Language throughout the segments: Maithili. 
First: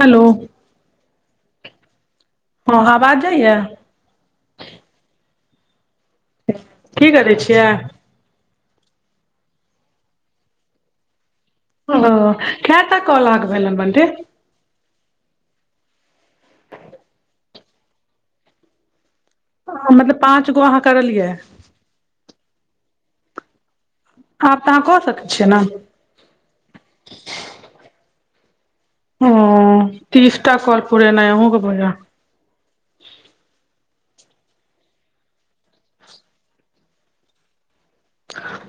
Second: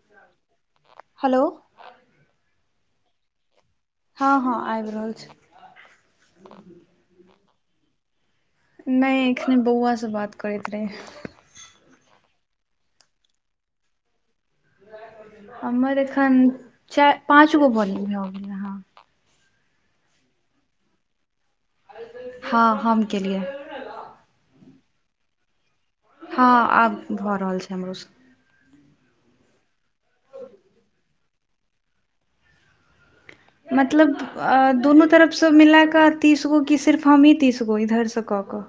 हेलो हलो हं आबाज जाइए हँ हँ आबि रहल छै की करै छियै नइ एखने बौआसँ बात करैत रहियै ओ केता कोल [unintelligible] भेलन बटे हमर एखन चा पाँच गो को भ गेलै हँ मतलब पाँच गो अहाँ करलियै हँ हम केलियै आब तऽ अहाँ कऽ सकैत छियै ने हँ आब भऽ रहल छै हमरो स ओ तीसटा कॉल पुरेनाइ अहुं के भ जेत मतलब अ दुनू तरफ स मिला क तीस गो की सिर्फ हमी तीसगो फेर से कऽ कऽ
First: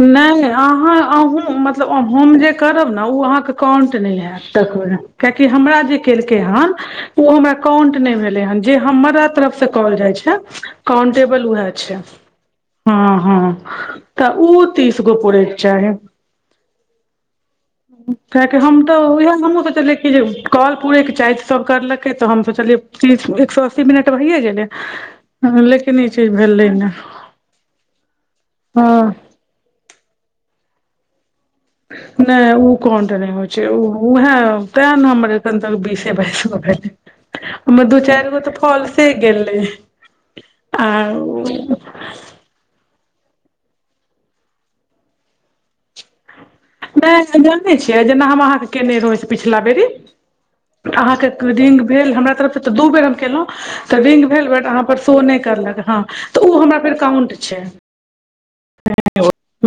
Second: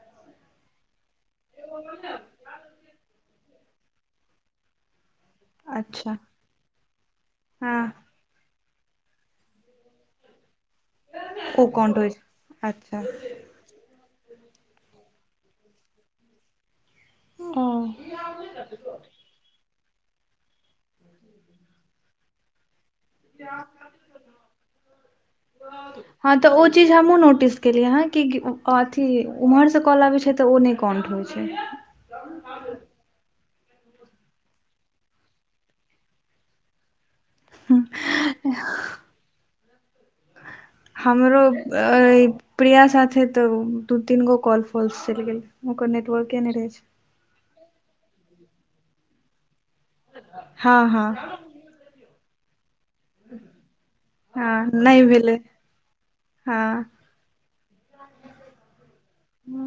नइ नइ अहाँ अहूं मतलब हम जे करब ने ओ अहाँके काउंट नइ हैत देखबै आंहा कआकि हमरा जे अच्छा केलकै हन ओ हमर हँ अकाउंट नहि भेले हन जे हमरा तरफ से काॅल जाइ छै काउंटेबल ओ उएह काउंट छै होइ अच्छा हँ हँ ऊ तीस गो पड़ैके चाहे ओ कियकि हम तऽ उएह हमहूँ सोचलियै कि जे कल पूरयके चा सभ करलकै तऽ हम सोचलियै ती एक सौ अस्सी मिनट भैए गेलै लेकिन ई चीज हँ तऽ ओ भेलै ने चीज हमहूँ नोटिस केलियै अहाँ कि अथी ओम्हरसँ कल आबैत छै तऽ ओ नहि काउण्ट होइ छै नहि ओ काउण्ट नहि होइ छै उह तै ने हमर एखन तक बीसे बास ग [unintelligible] भेट हमर दू चारि गो तऽ फोलसे गेलै आर ऐ प्रिया साथे तऽ दू तीन गो कॉल फॉल्स चलि गेल ओकर नेटवर्के नहि रहै छै नहि जानै छियै जेना हम अहाँके केने रहौं पिछला बेरी हँ अहाँके हँ रिंग भेल हमरा तरफ से तऽ दू बेर तऽ रिंग भेल हँ बट आहां नहि शो भेलै नइ करलक हँ तऽ ओ हमरा हँ फेर काउंट छै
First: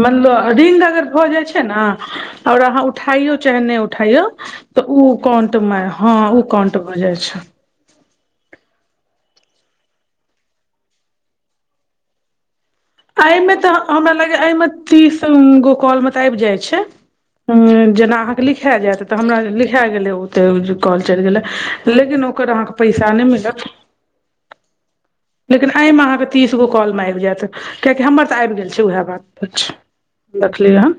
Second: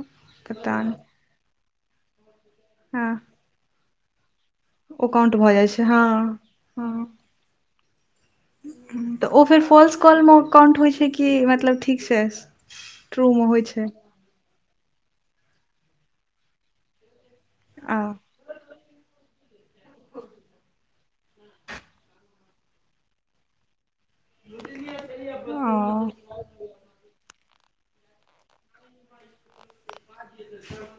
मतल [unintelligible] पता रिंग नहि अगर भऽ जाइ छै ने आओर अहाँ हँ उठाइो चेन नहि उठाइया तऽ ओ उ भऽ काउंट जाइ मे छै हँ उ काउंट भऽ हँ जाइ छै तऽ ओ फेर फाॅल्स कॉलमे काउंट होइ छै कि मतलब ठीक से अइमे तऽ हमरा लागैय अइमे तीस गो कॉल मे तऽ आबि जाइ छै ह आ जेना अहा लिखाए जायत तऽ हमरा लिखा गेलै ओतेक कॉल चलि गेलै लेकिन ओकर अहाँके पैसा नइ मिलत रिय [inaudible] लेकिन एहिमे अहाँके तीस गो कॉलमे आबि जायत कियाकि हमर तऽ आबि गेल छै उएह बात देखलियै हन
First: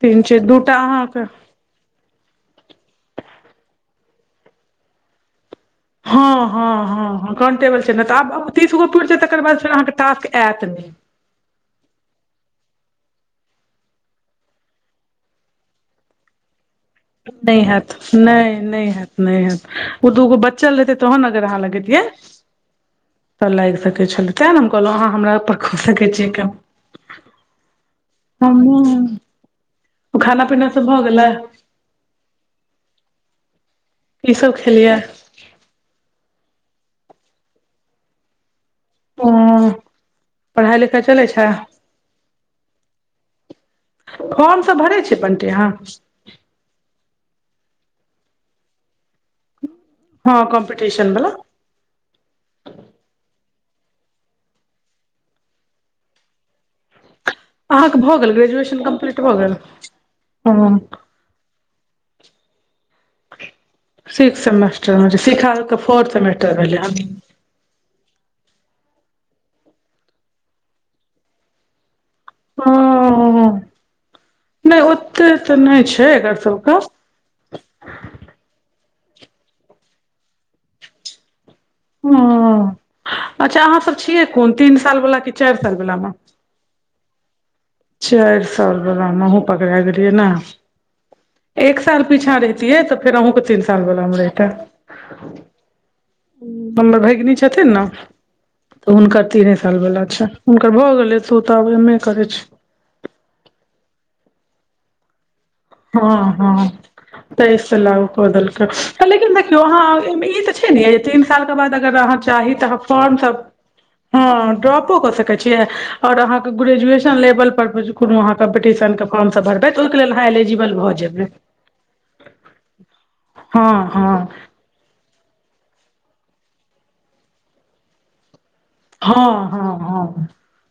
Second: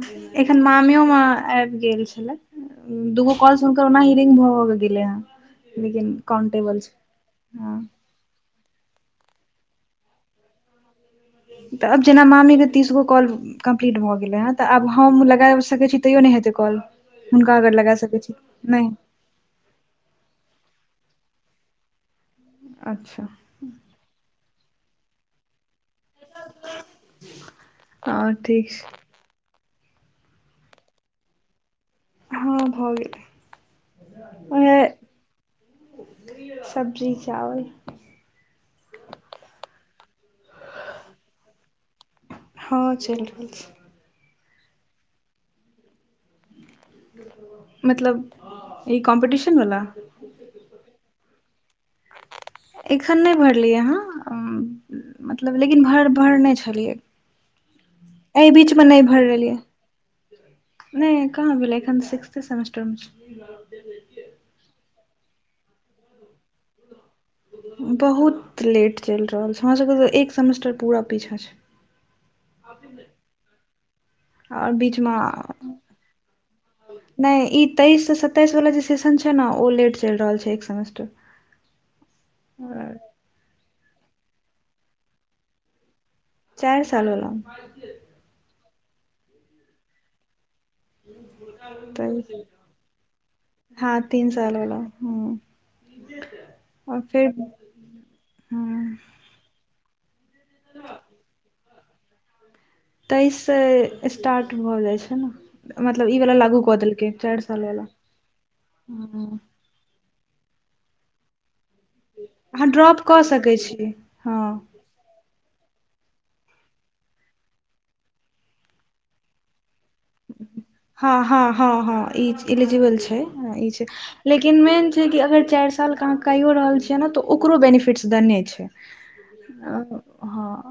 तीन छै एखन दूटा मामियो मा अहाँके आबि गेल छला दूगो कॉल हुनकर ओना हिरिंग भऽ भ गेलै हे हँ हँ हँ हँ कन टेबल छै ने त आब अपतीस गो पुुरै जात तकर बाद फेर अहाँके टास्क आयत नहि तऽ अब जेना मामी के तीसगो कॉल कम्प्लीट भऽ गेलै हे तऽ आब हम लगा सकै छी तैयो नइ हेतै कॉल हुनका नहि अगर हैत लगा सकैत छी नहि नहि हैत नहि ह ओ दूगो बच्चल रहतै तहन अगर अहाँ लगेतियै अच्छा लैग सकै छलइ तें ने हम कहलौं हमरा पर कऽ सकै छीयै के हँ ठीक छै हमहुँ खाना पीना सब भऽ गेलै हँ भऽ गेलै कि सब खेलिय सब्जी चावल ओह पढ़ाई लिखाई चलै छै हँ चैल रहल छै फर्म सब भरै छइ बन्टी अहाँ मतलब ई कॉम्पिटिशनवला हँ कम्पिटशन बला एखन नहि भरलियै हं मतलब लेकिन भर भरने छलियै अहाँके भऽ गेल एहि ग्रेजुएशन बीचमे नहि कम्प्लीट भरि भऽ गेल ह काँहा भेलै एखन सिक्स्थ सेमेस्टरमे सिक्स सेमेस्टर शिखा फोर्थ सेमेस्टर भेलै हन बहुत लेट चलै रहल छै हमरासबके तऽ एक सेमेस्टर पूरा पीछाँ छै हं आओर नइ बीचमे ओते तऽ नइ छै एकर सबके नहि ई तेइस से सताइस वला जे सेशन छै न ओ लेट चलै रहल छै एक सेमेस्टर ह हँ [unintelligible] अच्छा अहाँ सब छियै कोन तीन साल वाला कि चारि साल वला मे चारि साल वला मे चारि साल बलामे अहुँ पकड़ाए गेलियै नै एक साल तऽ पीछा रैहतियै तऽ फेर अहुंके तीन साल हँ बला मे तीन रहिता साल वाला हँ हमर आओर फेर भैगिनी छथिन न हँ हुनकर तीने साल वाला छै हुनकर भए गेलै तू तऽ आब एमे करे छै तेइस से स्टार्ट भऽ जाइ छै न हँ हँ तइस वाला लागू क देलकै हँ अहाँ ड्रॉप कऽ त [inaudible] सकै छी हँ ह ड्रॉपो क सकैत छीय और अहाँ के ग्रेजुएशन लेवल पर कोनो अहाँ कम्पटीशन के काम सब भरबै त ओइके लेल हाइएलिज ह ह हँ हँ एलिजिबल छै हँ ई छै हँ लेकिन मेन जेकि अगर चारि सालके अहाँ कइयओ रहल छियै न तऽ ओकरो बेनिफिट्स देने छै हँ हँ हँ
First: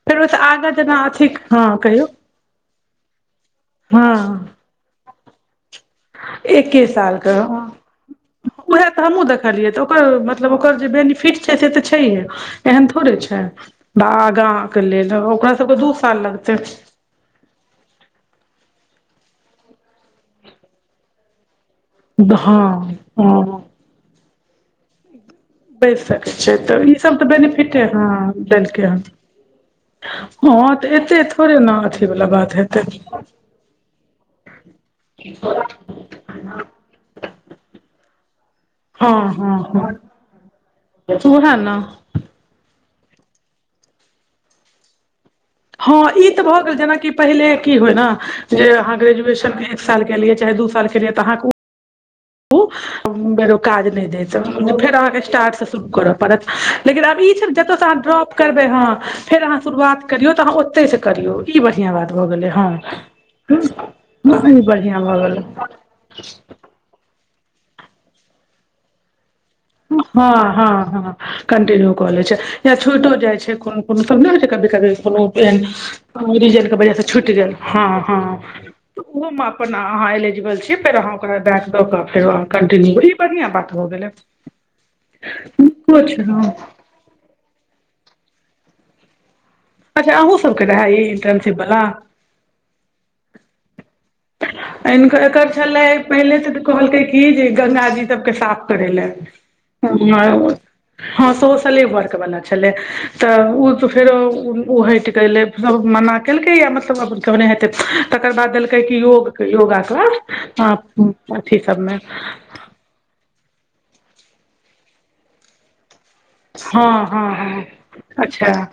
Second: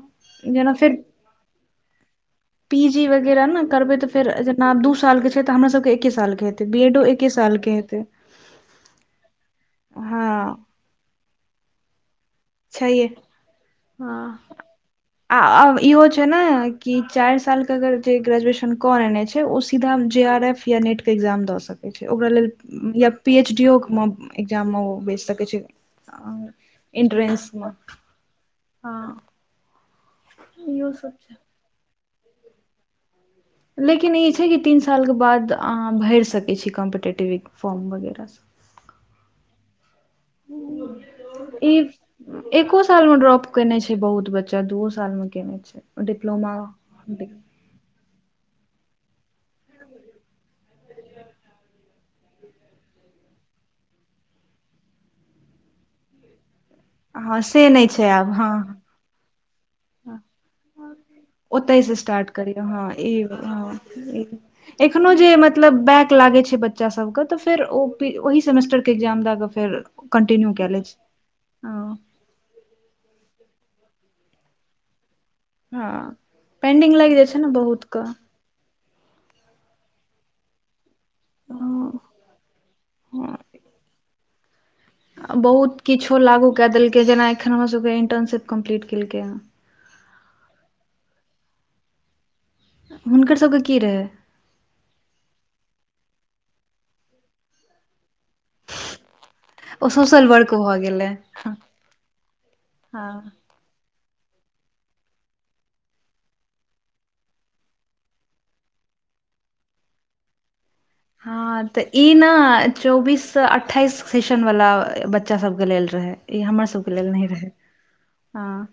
तैमेस सँ आगाँ जेना अथी हँ कहियौ पी जी वगैरह न करबै तऽ फेर हँ जेना दू साल के छै तऽ हमरा सबके एके साल के हेतै बी एडो एके साल के हेतै उएह तऽ हमहूँ देखलियै तऽ ओकर हँ मतलब ओकर जे बेनिफिट छै से तऽ छैहे एहन छैहे थोड़े छै बागाँ हँ के लेल ओकरा सबके दू साल लगते ई चारि साल के अगर जे ग्रेजुएशन कऽ लने छै ओ सीधा जे आर एफ या नीटके एक्जाम दऽ सकै ओकरा हँ लेल य पी एच हँ डी ओ मे एक्जाम मे ओ बैस सक बचि सकै छै तऽ ईसभ तऽ एन्ट्रेंसमे बेनिफिटे हँ देलकै हन हँ हँ तऽ इहो सब एतै छै थोड़े ने अथीवला बात हेतै लेकिन ई छै कि तीन सालके बाद अहाँ भरि सकैत छी कॉम्पिटेटिव फॉर्म वगैरह हँ हँ हँ उएहे ना ई एको साल मे ड्रॉप केने छै बहुत बच्चा दूओ साल मे केने छै हँ ई तऽ डिप्लोमा भऽ गेल जेनाकि पहिले की रहै न जे अहाँ ग्रेजुएशन एक साल कैलियै चाहे दू साल कैलियै तऽ अहाँके उ उ बेर ओ काज नहि दैत फेर अहाँके स्टार्ट से शुरू करत परत लेकिन आब ई हँ छै ने जत से नहि अहां छै आब ड्रॉप हँ करबै हंँ फेर अहाँ शुरुआत करियौ तऽ अहाँ ओतयसँ करियौ ई बढ़ियाँ ओतहिसँ बात भऽ स्टार्ट गेलै करियौ हँ ई हँ ई बढ़िआँ एखनो भऽ जे गेलै मतलब बैक लागे छै ब बच्चा सब केँ तऽ फेर ओ ओहि सेमेस्टर के इग्जाम दै कऽ फेर कन्टिन्यू हँ कए हँ लै छै हँ हँ कन्टिन्यू क लै छै या छुइटो जाय छै कोनो कोनो सब नहि होइ छै कभी कभी कोनो हँ रीजन के पेंडिंग वजह से लागि जाइ छुटि छै ने गेल हँ बहुतके हँ तऽ ओहो मे अपन अहाँ एलिजिबल छी फेर अहाँ ओकरा बैक द हँ क फेर कंटिन्यू इ हँ बढ़ियाँ बात हो गेलै बहुत नीको किछो छै लागू हँ कए देलकै जेना एखन हमरासभके इंटर्नशिप कम्प्लीट केलकै हेँ अच्छा अहूँ सबके रहै ई इंटर्नशिप वाला हुनकर सबके की रहै [inaudible] एकर छलै पहिले तऽ कहलकै की जे गंगाजी सबके साफ करै लए ओ सोशल वर्क भऽ गेलै हँ सोशले वर्क बला छलै हँ तऽ ओ त फेरो ओ हटि गेलै सब मना केलकै या मतलब के हेतै तकर बाद देलकै कै योग के योगा के हँ तऽ ई नै चौबीस से अठ्ठाइस सेशन वला बच्चा सभके लेल रहै ई हमर सबके हँ लेल नहि हँ रहै हँ अच्छा हँ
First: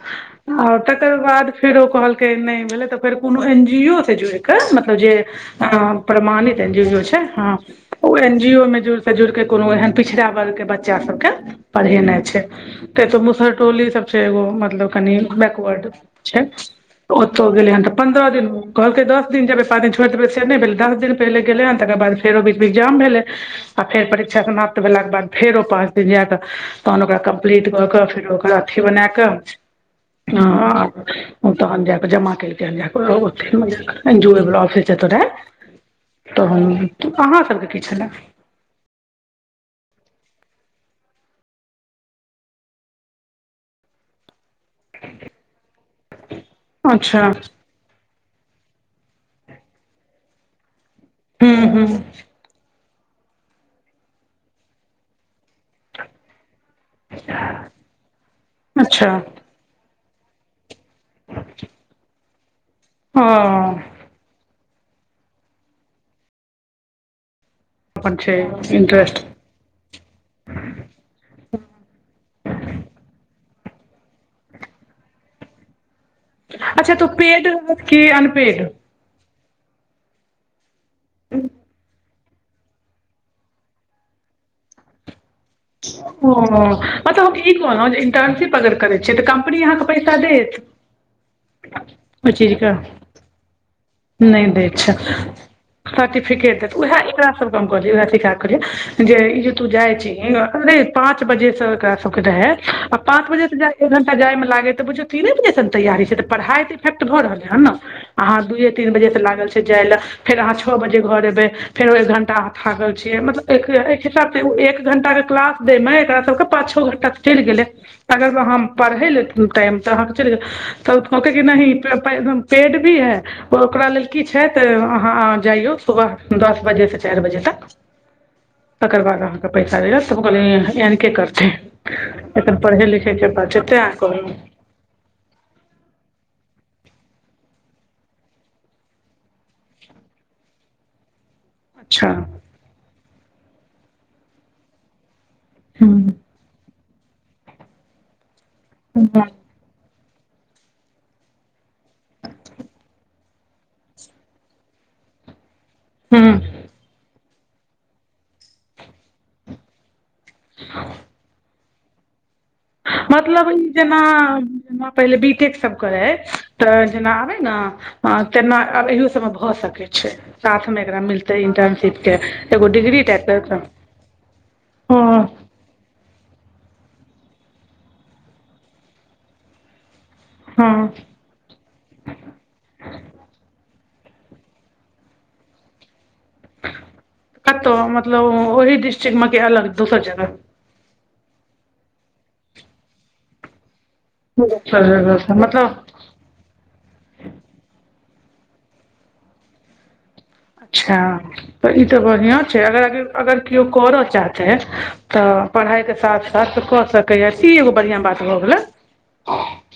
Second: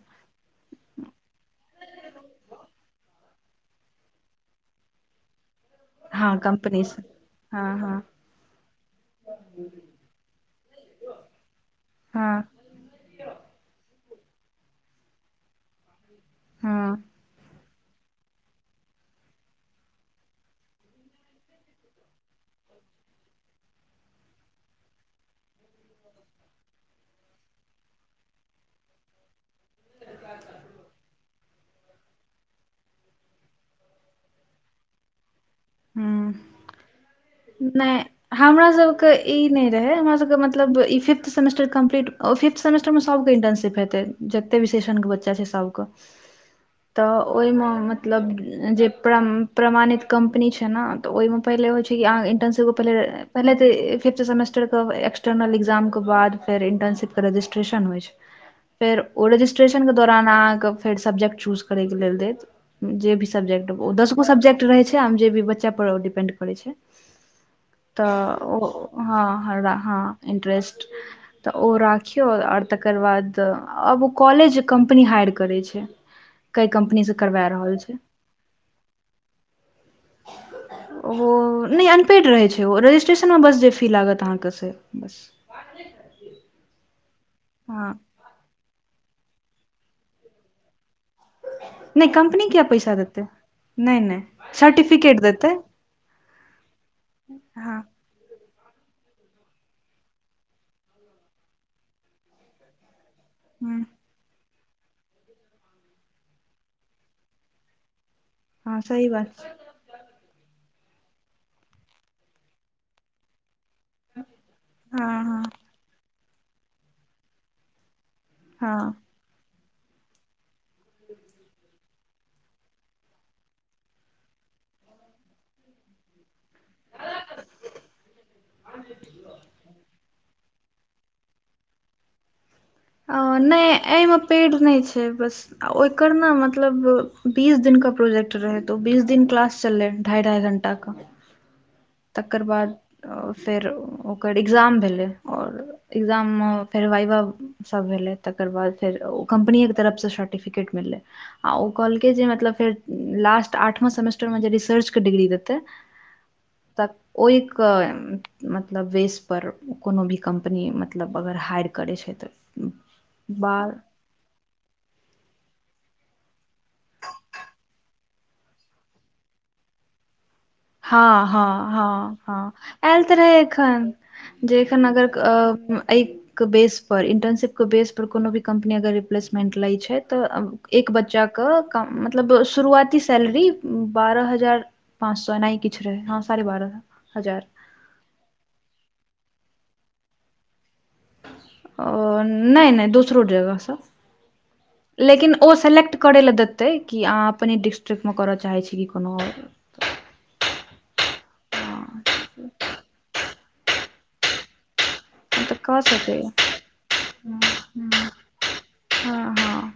आ तकर बाद फेर ओ कहलकै नहि भेलै तऽ फेर कोनो एन जी ओ से जुड़ि क मतलब जे हँ हँ प्रमाणित एन कम्पनी जी ओ जो से छै हँ ओ एन जी ओ मे जुड़ि से जुड़ि के कोनो एहन पिछड़ा वर्ग के बच्चा सबके पढ़ेनाइ हँ छै तऽ तो मुसहरटोली सब छै एगो मतलब कनी बैकवर्ड छै तऽ हँ ओतौ गेलै हन तऽ पंन्द्रह दिन कहलकै दस दिन जेबे पाँच दिन छोड़ देबे से नहि भेले दस दिन पहिले गेले ह तकर बाद फेरो बीज मे एगजाम भेलै आ फेर परीक्षा समाप्त भेलाके बाद फेर ओ पाँच दिन जाकऽ तहन ओकरा क [unintelligible] ट कऽ के फेर ओकर अथी बना क [unintelligible] ओ तहन जाक जमा कैलकै हन जाकऽ एन जी ओ बला औफिस जत रहै हँ तऽ अहाँ सबके की नहि छलए हमरा सबके ई नहि रहै हमर सबके मतलब ई fifth semester complete fifth semester मे सबके इन्टरर्नशिप हेतै जते भी शेषण के बच्चा छै सबके तऽ अच्छा ओहिमे मतलब जे प्रमाणित कम्पनी छै ने तऽ ओहिमे हूँ पहिले होइ हूँ छै कि अहाँके इन्टर्नशिप पहले पहले तऽ फिफ्थ सेमेस्टर के बाद एक्सटर्नल के बाद फेर इन्टर्नशिप रजिस्ट्रेशन होइ छै फेर अच्छा ओ रजिस्ट्रेशन के दौरान अहाँके फेर सब्जेक्ट चूज करै के लेल देत जे भी हँ सब्जेक्ट ओ दसगो सब्जेक्ट रहे छै आम जे भी बच बच्चा पर ओ डिपेंड करै छै अपन छै तऽ ओ इंटरेस्ट हँ हमरा हँ इन्ट्रेस्ट तऽ ओ राखियौ आओर तकर बाद आब ओ कॉलेज कम्पनी हाइर करै छै कै अच्छा तऽ ओ कम्पनीसँ पेड करबा रहल रहत छै की अनपेड ओ नहि अन [unintelligible] पेड रहै छै ओ रजिस्ट्रेशन मे बस जे फी लागत अहाँके से बस ओ मतब ईग ब हँ ने इन्टर्नशिप अगर [unintelligible] करै छियै त कंपनी अहाँके पैसा देत नहि ओहि कम्पनी क्या चीजके पैसा देते नहि दै छल सर्टिफिकेट देत उएह एकरा सब क हँ कहलएह स जे ई जे तू जाइ छी पाँच बजे से ओकरा सबके रहै आ पाँच बजे से हँ जा जाय मे लागै तऽ बुझियौ तीने बजेस तैयी छै तऽ पढ़ाइ तऽ लिखाइ त भऽ रहल हन ने अहाँ दूए हँ तीन सही बजे से बात लागल छै जाय ले आँहा छो बजे घर ऐबे फेर एक घण्टा आँहा थाकल छिये मतलब एक हिसाब से एक हँ घंटा के क्लास छै ने एकरा सभ के पाँच छौ घण्टा त चयल गले तकर बाद हँ पढाय ले कोनो टाइम कहलके की नहि पेड भी है ओकरा लेल की छै तऽ अहाँ जइयौ सुबह दस बजेसँ चारि बजे तक तकर बाद अहाँके पैसा दैत तऽ कहलै एन केे करते एखन परे लिखे के हँ बात छै नहि ते एहिमे कहलो पेड नहि बस आओकर न मतलब बीस दिन के प्रोजेक्ट रहै त बीस दिन क्लास चललै ढ़ाई ढ़ाई घण्टा के [inaudible] तकर बाद फेर ओकर एग्जाम भेलै आओर हूँ एग्जाममे फेर वाइबा सब भेलै तकर बाद फेर ओ कम्पनिये के तरफसँ सर्टिफिकेट मिललै आ ऊ कहलकै जे मतलब फेर लास्ट आठव सेमेस्टर मे जे रिसर्च के डिग्री देते हूँ तऽ ओ एक मतलब वेस [unintelligible] पर कोनो भी कम्पनी मतलब अगर हाइर करै छै तऽ मतलब ई बार जेना पहिले बी टेक सब करे तऽ जेना आबे ने ह तेना आब एहु सभमे भऽ सकैत छै साथ मे एकरा हँ मिलतै हँ इंटर्नशिप हँ के एगो डिग्री टाइप जेखन अगर हँ अ के बेसपर इन्टर्नशिपके बेसपर कोनो भी कम्पनी अगर रिप्लेसमेन्ट लै छै त हँ एक बच्चा क मतलब शुरूआती सैलरी बारह हजार पाँए [unintelligible] नहि किछ रहै हँ सारे बारह हजार कतऽ मतलब ओहि डिस्ट्रिक्ट मे अलग दोसर जगह अ नहि नहि दोसरो जगह सँ दोसर जगह से लेकिन ओ मतलब सेलेक्ट करे लए देतै कि अहाँ अपने डिस्ट्रिक्टं करऽ चाहे छी कि कोन्हो अच्छा तऽ ई तऽ हँ बढ़िआँ छै अगर अगर केओ करय चाहतै त तऽ कऽ पढ़ाइ के साथ सकैए साथ क सकैय की एगो बढ़िया बात भ गेलै हँ अह हँ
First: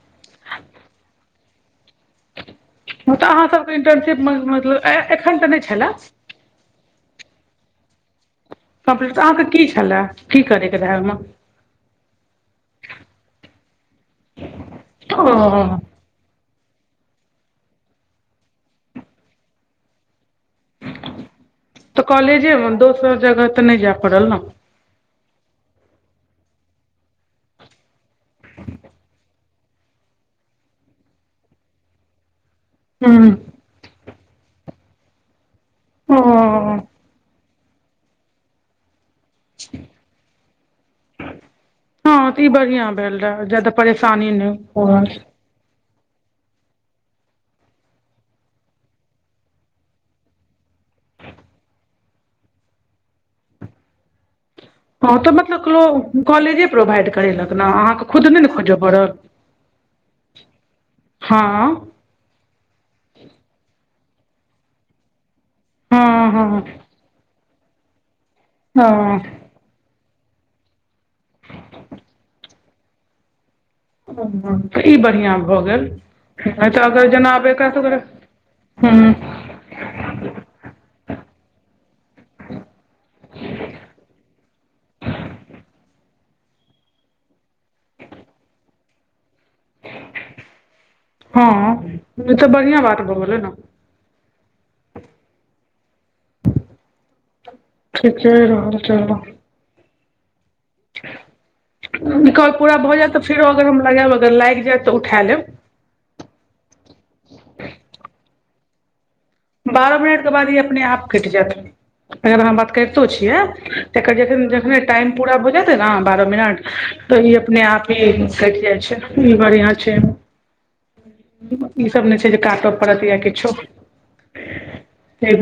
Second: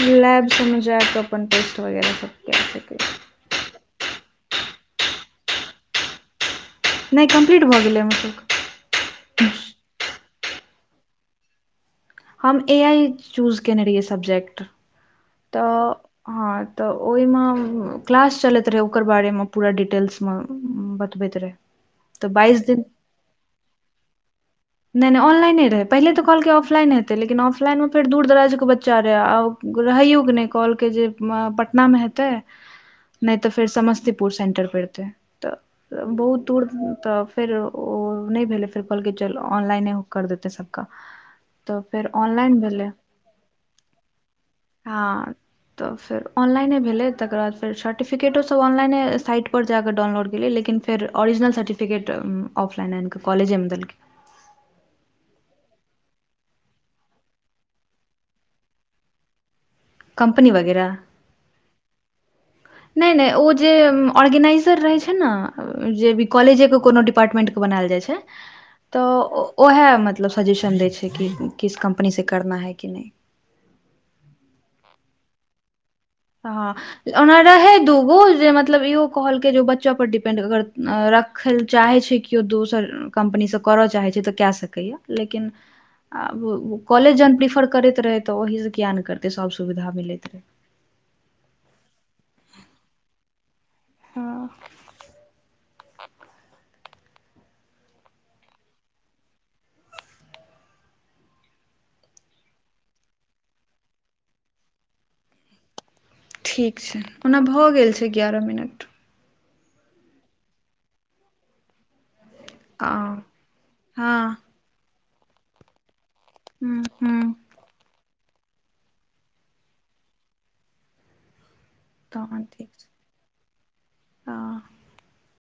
लैब सब में जाय के अपन टेस्ट वगैरह सब के सकै अहाँ सभके इंटर्नशिप मे मतलब एखन त ने छलै नहि कम्प्लीट भऽ गेलै हमरसब के कम्पलीट तऽ अहाँके की छलै की करयके रहै ओहिमे [unintelligible] हम ए आइ चूज कयने रहियए सब्जेक्ट मे ओ तऽ हँ तऽ ओहिमे क्लास चलैत रहै ओकर बारेमे पूरा डिटेल्स बतबैत रहै त बाइस दिन केयो जगह तऽ नहि जाय पड़ल ने नहि नहि ऑनलाइने रह पहिले तऽ कहलकै ऑफलाइन हेतै लेकिन ऑफलाइनमे फेर दूर दराजके बच्चा रहै आ रहैयो नहि कहलकै जे पटनामे हेतै हूँ नहि तऽ फेर समस्तीपुर सेंटर पड़तै तऽ बहुत दूर ओ तऽ फेर ओ नहि भेलै फेर कहलकै चल ऑनलाइने कर देतै सबका हँ तऽ ई बढ़िया भेल रहे ज्यादा परेशानी नहि हो त फेर ऑनलाइने भेलै तकर बाद फेर सर्टिफिकेटो सभ ऑनलाइने साइट पर ज क डाउनलोडेलियै लेकिने ओरिजिनल सर्टिफिकटऑफलाईन आन कऽ कॉलेजेमे देलकै हँ त मतलब लोक कॉलेजे प्रोवाइड करेलक ने अहाँके खुद नहि ने खोजय पड़ल कम्पनी वगैरह हँ नहि नहि ओ जे ऑर्गेनाइजर रहै छै ना जे भी हँ हँ कॉलेजे के कोनो डिपार्टमेंट के बनायल जाइ छै त हँ ओ ओह मतलब सजेशन दै छै कि किस कम्पनीसँ करना है कि नहि ह तऽ ई बढ़िआँ भऽ गेल हँ नहि तऽ अगर जेना ओना आब एकरा रहै सबके दूगो जे मतलब इहो कहल के जो बच्चा पर डिपेंड अगर रखय लए चाहै छै केओ दोसर कम्पनीसँ करय चाहै छै तऽ कए सकै कहिया लेकिन आ उ कॉलेज जखन प्रिफर करैत रहै तऽ ओहीसँ किएक नहि करतै सभ सुविधा मिलैत रहै हँ ई तऽ बढ़िआँ बात भ गेलै न हँ ठीके रहल छै क पूरा भऽ जायत तऽ फेरो अगर हम लगायब अगर लाग जायत तऽ उठा लेब ठीक छै ओना भऽ गेल छै ग्यारह मिनट बारह मिनट के बाद ई अपने आप कट जात अगरहाँ ब करितौ हँ छियै टाइम पूरा भ जेतै ने बारह मिनट ह ह त अपने आप इ कटि जाइ छै बढियां छै ईसभ नहि छै जे तहन ठीक काटय छै पड़त या किछो हँ